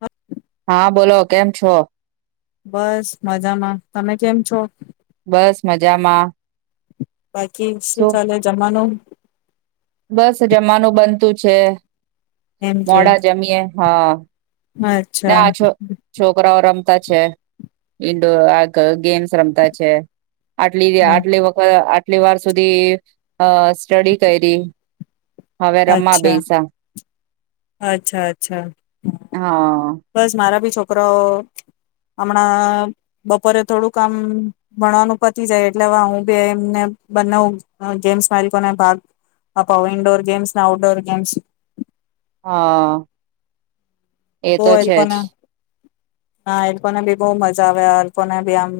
હા. હા બોલો કેમ છો? બસ મજામાં તમે કેમ છો? બસ મજામાં. બાકી શું ચાલે જવાનું? બસ જમવાનું બનતું છે. એમ કે મોડા જમીએ હા. અચ્છા ના, છ છોકરાઓ. રમતા છે, એ તો આ ગેમ્સ રમતા છે. આટલી એ હા, અટલે એ વખત. કેટલી વાર સુધી અ સ્ટડી કરીએ? હવે રમવા અચ્છા બેૈસા. અચ્છા, અચ્છા. હા બસ, મારા બી છોકરાઓ હમણાં બપોરે થોડું કામ-ભણવાનું પતી જાય એટલે હ હું બી એમને બંને ગેમ્સ માલિકોને ભાગ અપાવ, ઈન્ડોર ગેમ્સને આઉટડોર ગેમ્સ. હા. એ તો છે જ. હા, એ પણ બી બહુ મજા આવે, આ લોકો ને બી આમ.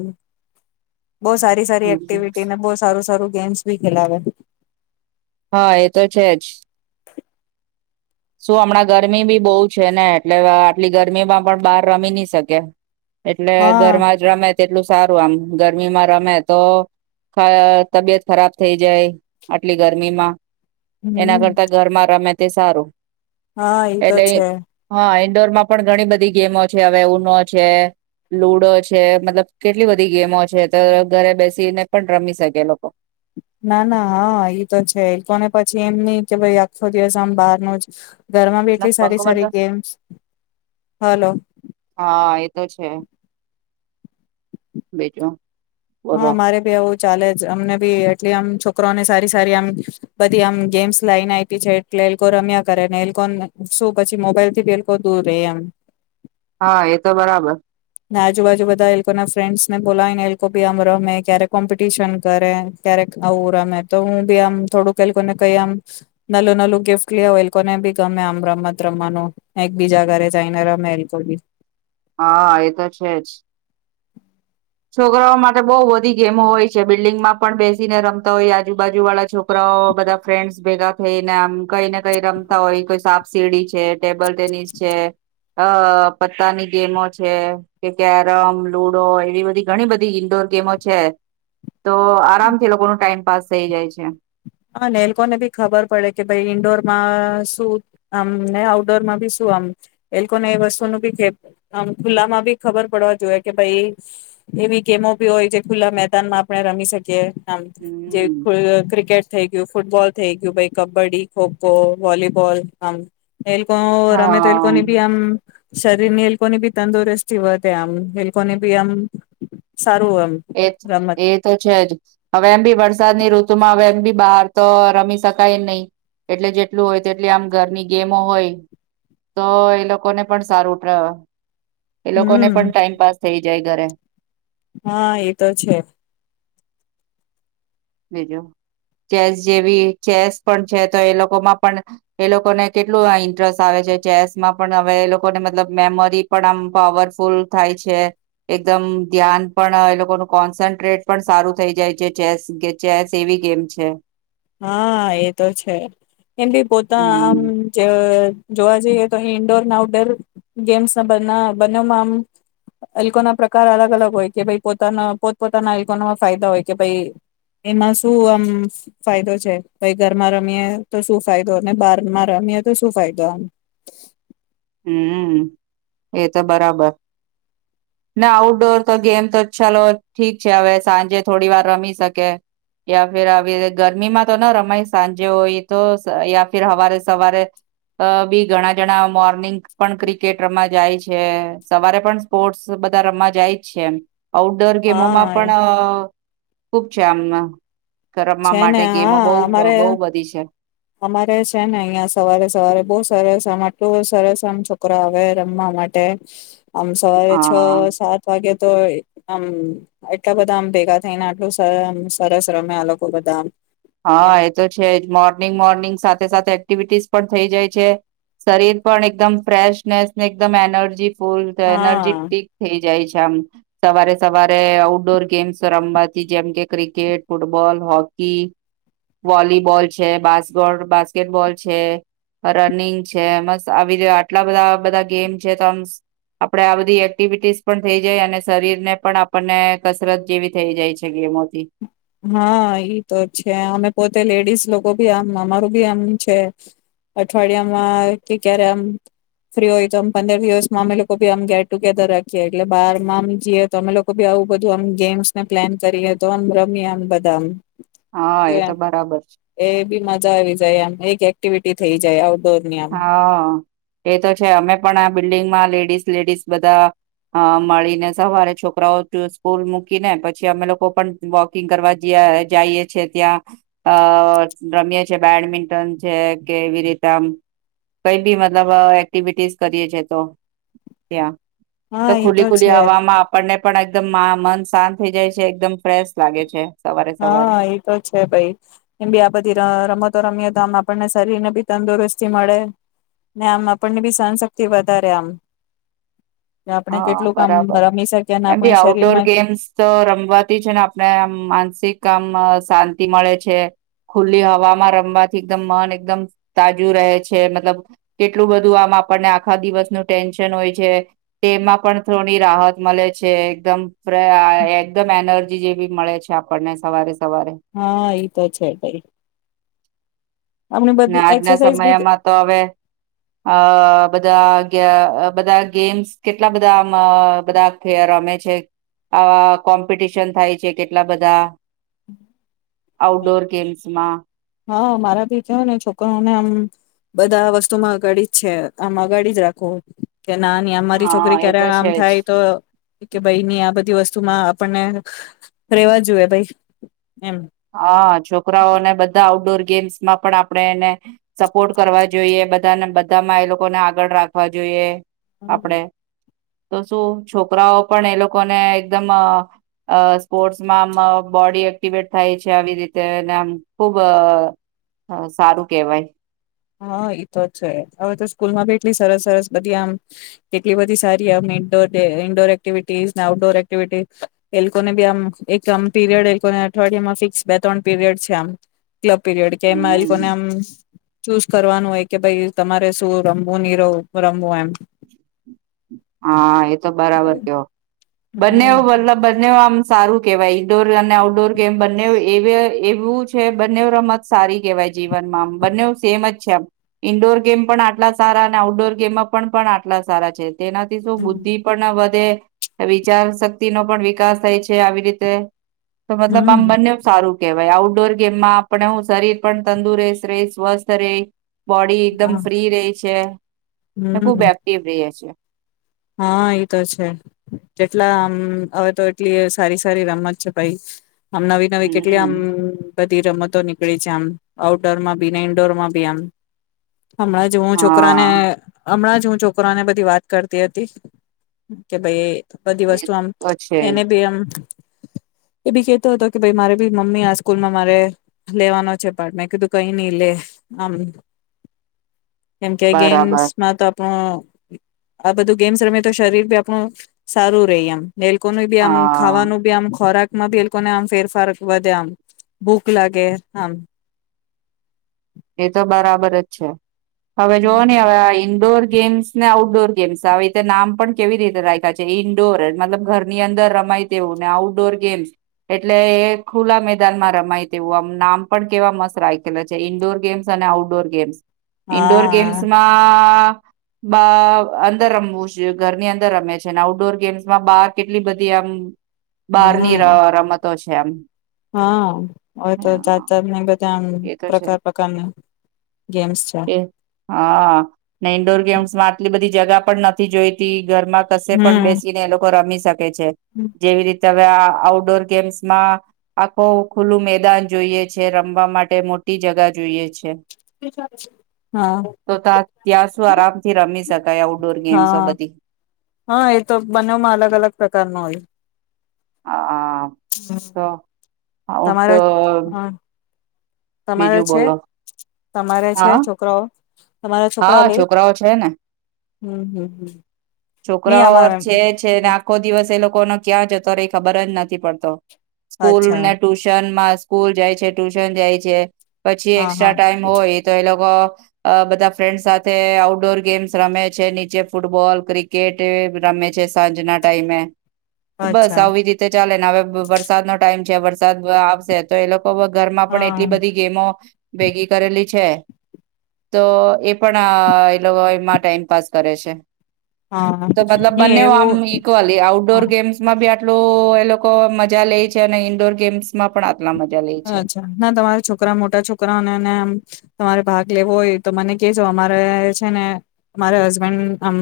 બહુ સારી સારી હમ. એક્ટિવિટી ને, બહુ સારું સારું. ગેમ્સ ભી ખેલાવે. હા, એ તો છે જ. શું, હમણાં ગરમી બી બહુ છે ને, એટલે આટલી ગરમીમાં પણ બહાર રમી નહી શકે. એટલે, હા ઘરમાં જ રમે, તેટલું સારું આમ. ગરમીમાં રમે, તો તબિયત ખરાબ થઈ જાય, આટલી ગરમીમાં. એના હમ કરતા ઘરમાં રમે. તે સારું. હા એ તો એટલે, છે હા, એ. ઇન્ડોર માં પણ ઘણી બધી ગેમો છે, હવે ઉનો છે લુડો છે, મતલબ કેટલી બધી ગેમો છે, તો ઘરે બેસીને પણ રમી શકે લોકો. ના, ના, હા, ઈ તો છે, કોને? પછી એમ નહીં કે ભાઈ, આખો દિવસ આમ બહાર નો જ. ઘરમાં બી એટલી સારી સારી ગેમ્સ, હલો. હા એ તો છે, બીજું? હા, બોલો મારે ભી આવું ચાલે જ, અમને બી એટલી આમ છો. છોકરાને સારી સારી આમ બધી આમ ગેમ્સ લાઈન આપી છે, એટલે એ લોકો રમ્યા કરેને, એ શું, પછી મોબાઈલ થી બી એ લોકો દૂર રહે એમ. હા, એ તો બરાબર. ને આજુબાજુ બધા એ લોકો ના ફ્રેન્ડસ ને બોલાય ને, એ લોકો ભી આમ રમે, ક્યારેક કોમ્પિટિશન કરે, ક્યારેક આવું રમે, તો હું બી આમ થોડુંક એ લોકોને કઈ આમ નાલું નાલું ગિફ્ટ લઈ આવું, એ લોકોને બી ગમે આમ રમત રમવાનું, એક બીજા ઘરે જઈને રમે એ લોકો. હા, એ તો છે જ. છોકરાઓ માટે બહુ બધી ગેમો હોય છે, બિલ્ડિંગમાં પણ બેસીને રમતા હોય, આજુબાજુ વાળા છોકરા. પરા બધા ફ્રેન્ડસ બેગા થઈને આમ કઈ ને કઈ રમતા હોય કોઈ સાપ સીડી છે ટેબલ ટેનિસ છે અ પત્તાની ગેમો છે કે કેરમ લુડો એવી બધી ઘણી બધી ઈન્ડોર ગેમો છે તો આરામથી લોકો ન ટાઈમ પાસ થઇ જાય છે હા ને એ લોકોને બી ખબર પડે કે ભાઈ ઈન્ડોરમાં શું આમ ને આઉટડોરમાં ભી શું આમ એ લોકોને એ વસ્તુ ન ભી આમ ખુલ્લામાં બી ખબર પડવા જોઈએ કે ભાઈ એવી ગેમો ભી હોય જે ખુલ્લા મેદાનમાં આપણે રમી શકીએ જે હમ ક્રિકેટ થઇ ગયું ફૂટબોલ થઇ ગયુંાઈ કબ્ડી ખોખો વોલીબોલ આમ એલકો રમે તો એલકો હા ની બી આમ શરીર ની એલકોની બી તંદુરસ્તી વધ આમ એની બી આમ સારું આમ એ રમત એ તો છે જ હવે એમ ભી વરસાદની ઋતુ માં વમ બી બહાર તો રમી શકાય જ નહીિ એટલે જેટલું હોય તેટલી આમ ઘરની ગેમો હોય તો એ લોકોને પણ સારું એ લોકો ને હમ પણ ટાઈમ પાસ થઈ જ જય ઘરે હા એતો છે બીજું ચેસ જેવી ચેસ પણ છે તો એ લોકોમાં પણ એ લોકોને કેટલું ઇન્ટરેસ્ટ આવે છે ચેસમાં પણ હવે એ લોકોને મતલબ મેમરી પણ આમ પાવરફુલ થાય છે એકદમ ધ્યાન પણ એ લોકોનું કોન્સન્ટ્રેટ પણ સારું થઈ જાય છે ચેસ ચેસ એવી ગેમ છે હા એ તો છે એમ બી પોતા આમ હમ જે જોવા જઈએ તો ઈન્ડોર અને આઉટડોર ગેમ્સ ના બ બનોમાં આમ અલ્કોના પ્રકાર અલગ અલગ હોય કે ભ પોતાના પોતપોતાના અલ્કોમાં ફાયદા હોય કે ભાઈ એમાં શું આમ ફાયદો છે ભાઈ ઘરમાં રમીએ તો શું ફાયદો અને બહારમાં રમીએ તો શું ફાયદો આમ હમ એ તો બરાબર ના આઉટડોર તો ગેમ તો ચાલો ઠીક છે હવે સાંજે થોડી વાર રમી શકે યા ફિર આવી ગરમીમાં તો ના રમાય સાંજે હોય તો યા ફિર સવારે સવારે બી ઘણા જણા મો મોર્નિંગ પણ ક્રિકેટ રમમા જાય છે સવારે પણ સ્પોર્ટ્સ બધા રમવા જાય જ છે એ આઉટડોર ગેમોમાં પણ હા ખૂબ જામમાં કરવા છે ને માટે ગેમો બહુ હા અમારે બહુ બધી છે અમારે છે ને અહિયાં સવારે સવારે બહુ સરસ આમ આટલું સરસ આમ છોકરો આવે રમવા માટે આમ સવારે છ હા સાત વાગ્યા તો આમ એટલા બધા આમ ભેગા થઈને આટલું સરસ રમે આ લોકો બધા આમ હા એમ એ તો છે મોર્નિંગ મોર્નિ સાથે સાથે એક્ટિવિટીઝ પણ થઈ જાય છે શરીર પણ એકદમ ફ્રેશનેસ ને એકદમ એનર્જી ફૂલ એનર્જી હા ટીક થઈ જાય છે મ સવારે સવારે આઉટડોર ગેમ્સ રમવાથી જેમ કે ક્રિકેટ ફૂટબોલ હોકી વોલીબોલ છે બા બાસ્કેટબોલ છે રનિંગ છે મસ્ આવી રીતે આટલા બધા બધા ગેમ છે તોમ આપડે આ બધી એક્ટિવિટીસ પણ થઇ જાય અને શરીરને પણ આપણને કસરત જેવી થઈ જાય છે ગેમોથી હા ઈ તો છે અમે પોતે લેડીઝ લોકો ભી આમ અમારું બી આમ છે અઠવાડિયામાં કે ક્યારે આમ ફ્રી હોય તોમ પંદર દિવસમાં અમે લોકોી આમ ગેટ ટુગેધર રાખીએ એટલે બારમાંમ જઈએ તો અમે લોકોી આવું બધું ગેમ્સને પ્લાન કરીએ તો મ્યામ બદામ હા એ તો બરાબર એ બી મજા આવી જાય એમ એક એક્ટિવિટી થઈ જાય આઉટડોર ની આમ હા, એ તો છે, અમે પણ આ બિલ્ડિંગમાં લેડી લેડીસ લેડીસ બધા અ મળીને સવારે છોકરાઓ સ્કૂલ મૂકીને પછી, અમે લોકો પણ વોકિંગ કરવા જઈએ છીએ. ત્યાં અ રમીએ છે બેડમિન્ટન છે. કેવી રીતે આમ કઈ બી મતલબ એક્ટિવિટીસ કરીએ છે તો ત્યાં તો હા એ ખુલ્લી ખુલ્લી છે હવામાં આપણને પણ એકદમ મન શાંત થઇ જાય છે, એકદમ ફ્રેશ લાગે છે. સવારે સવારે હા એતો છે, ભાઈ. એમ બી આ બધી રમત. તો રમીએ તો આમ આપણને શરીર ને બી તંદુરસ્તી મળે ને, આમ આપણને બી સહનશક્તિ વધારે આમ. આપણે હા, કેટલુંક આમ બરાબર. રમી શકીએ અને એમ ભી આપણે આઉટડોર શરીરમાં ગેમ્સ તો રમવાતી છે ને આપણે આમ માન્સ તિક આમ શાંતિ મળે છે, ખુલ્લી હવામાં રમવાથી એકદમ મન એકદમ તાજુ રહે છે. મતલબ કેટલું બધું આમ આપણને આખા દિવસનું ટેન્શન હોય છે. તેમાં પણ થોડી રાહત મળે છે, એકદમ, એકદમ એનર્જી જેવી મળે છે આપણને સવારે સવારે હા, એ તો છે ભાઈ. આપણી ને બધી આજના એક્સરસાઇઝ બી સમયમાં તો હવે અ બધા ક્યાં અ બધા ગેમ્સ કેટલા બધા આમ અ બધા રમે છે, આવા કોમ્પિટિશન થાય છે, કેટલા બધા. આઉટડોર ગેમ્સમાં. હા, મારા ભી છે ને, છોકરાઓને આમ બધા વસ્તુમાં અગાડી જ છે. આમ અગાડી જ રાખો. કે નાની અમારી હા છોકરી એ ક્યારે તો આમ છે જ થાય તો કે, ભાઈ, ની આ બધી વસ્ત સ્તુમાં આપણને રેવા જોઈએ, ભાઈ. એમ હા, છોકરાઓને બધા આઉટડોર ગેમ્સ માં પણ આપણે એને સપોર્ટ કરવા જોઈએ, બધાને બધામાં એ લોકોને આગળ રાખવા જોઈએ. હમ્મ. આપડે તો શું છોકરાઓ પણ એ લોકોને એકદમ અ સ્પોર્ટ્સમાં બોડી એક્ટિવેટ થાય છે, આવી રીતે નામ ખુબ અ સારું કહેવાય. હા, એતો જ છે. હવે તો સ્કૂલમાં બી એટલી સરસ સરસ બધી આમ કેટલી બધી સારી આમ ઇન્ડોર ઈનડોર એક્ટિવિટીઝ ને આઉટડોર એક્ટિવિટી એ લોકોને બી આમ એક આમ પીરિયડ એ લોકો અઠવાડિયામાં ફિક્સ બે ત્રણ પીરિયડ છે, આમ ક્લબ પીરિયડ કે એમાં એ હમ લોકોને આમ ચૂઝ કરવાનું હોય કે, ભાઈ, તમારે શું રમવું નહી રમવું એમ. હા, એ તો બરાબર કવો. હમ બનેવ બલા બન્નેવ આમ સારું કેવાય, ઈન્ડોર અને આઉટડોર ગેમ બંને એ વ એવું છે, બંને રમત સારી કહેવાય. જીવન માં બંને સેમ જ. છેમ ઈન્ડોર ગેમ પણ આટલા સારા અને આઉટડોર ગેમ પણ આટલા સારા છે. તેનાથી શું બુદ્ધિ પણ વધે. વિચાર શક્તિ નો પણ વિકાસ થાય છે, આવી રીતે. તો મતલબ આમ હમ બંને સારું. કહેવાય, આઉટડોર ગેમમાં આપણે હું શરીર પણ તંદુરસ્ત રહે સ્વસ્થ રહે. બોડી એકદમ હા ફ્રી રહી છે ને, ખુબ હમ એક્ટિવ રહી છે. હા એઈ તો છે જેટલા આમ હવે તો એટલી સારી સારી રમત છે ભાઈ. આમ નવી નવી કેટલી આમ હમ બધી રમતો નીકળી છે આમ આઉટડોર માં બી ને ઈન્ડોર માં બી આમ. હમણાં જ હું છોકરા ને હા હમણાં જ હું છોકરા ને બધીત કરત તી હતી કે ભાઈ બધી એ વસ્તુ આમ તો છે જ એને બી આમ એ બી કેતો હતો કે ભ મારે ભી મમ્મી આ સ્કૂલમાં મારે લેવાનો છેપાર્ટમે કીધું કઈ નહી લે આમ કેમ કે બરાબર ગેમ્સમાં તો તોા આ બધું ગેમ્સ રમેી તો શરીર બી આપણું સારું રે એમ નેલકો ન બી આમ હા ખાવાનું બી આમ ખોરાક માં બ લોકોને આમ ફેરફાર વધે આમ ભૂખ લાગે આમ એ તો બરાબર જ છે હવે જોવો ને હવે આ ઇન્દોર ગેમ્સ ને આઉટડોર ગેમ્સ આવી રીતે નામ પણ કેવી રીતે રાખ્યા છે ઈન્ડોર મતલબ ઘરની અંદર રમાય તેવું ને આઉટડોર ગેમ્સ એટલે ખુલ્લા મેદાનમાં રમાય તેવું આમ નામ પણ કેવા મસ્ત રાખેલા છે ઈન્ડોર ગેમ્ અને આઉટડોર ગેમસ ઇન્ડોર ગેમ્સ હા માં બ અંદર રમવું છે ઘરની અંદર રમે છે ને આઉટડોર ગેમ્સમાં બાર કેટલી બધી આમ બારની હમ રમતો છે છેમ હા હોય તો જાત જાાત ને બધા આમ એ તો છે પ્રકાર પ્રકારની ગેમ્સ છે હા ઈન્ડોર ગેમ્સમાં આટલી બધી જ ગા પણ નથી જોઈતી ઘરમાં કશે પણ હમ બેસી ને એ લોકો રમી છે શકે જેવી રીતે હવે આ આઉટડોર ગેમ્સમાં આખું ખુલ્લું મેદાન જોઈએ છે રમવા માટે મોટી જગા જોઈએ છે હા તો તા ત્યાં શું આરામથી રમી શકાય આઉટડોર ગેમ્સો હા બધી હા એ તો બંનેમાં અલગ અલગ પ્રકાર ન હોય હ હા તો હ તો તમારા હ તમારે બીજું છે બોલો તમારે છે હા છોકરાઓ [inaudible] હા, લે છોકરાઓ છે ને, હમ હમ હમ નહી છોકરાઓ અમારે છે છે ને આખો દિવસ એ લોકો ન ક્યાં જતો રહેએ ખબર જ નથી પડતો. સ્કૂલ અચ્છા ને, ટ્યુશન માં સ્કૂલ જાય છે, ટ્યુશન જાય છે. પછી હા એક્સ્ટ્રા હા ટાઈમ હોય તો એ લોકો બધા ફ્રેન્ડ સાથે આઉટડોર ગેમ્સ રમે છે નીચે ફૂટબોલ ક્રિકેટ રમે છે સાંજના ટાઈમે. બસ અચ્છા આવી રીતે ચાલે ને હવે વરસાદ નો ટાઈમ ત્યાં વરસાદ આવશે, તો એ લોકો ઘરમાં પણ હા એટલી બધી ગેમો ભેગી કરેલી છે. તો એ પણ એ લોકો એમાં ટાઈમ પાાસ કરે છે. હા તો મતલબ નહી બંને આમ એવું ઈક્વલી આઉટડોર ગેમ્સ માં બ એટલું એ લોકો મજા લે છે અને ઈન્ડોર ગેમ્સ માં પણ આટલા મજા લે છે અચ્છા ના તમારા છોકરા મોટા છોકરા અને એનેમ તમારે ભાગ લેવો હોય, તો મને કેજો અમારે છે ને અમારે હસબન્ડમ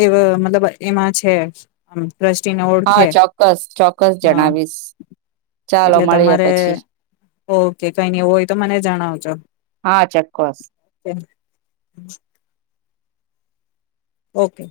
એ મતલબ એમાં છે. ટ્રસ્ટીને હા ઓળખે ચોક્કસ, ચોક્કસ હા જણાવીશ. ચાલો એટલે મળીએ તમારે પછી. ઓકે કઈ નઈ એવું હોય તો મને જણાવજો. હા ચોક્કસ ઓકે.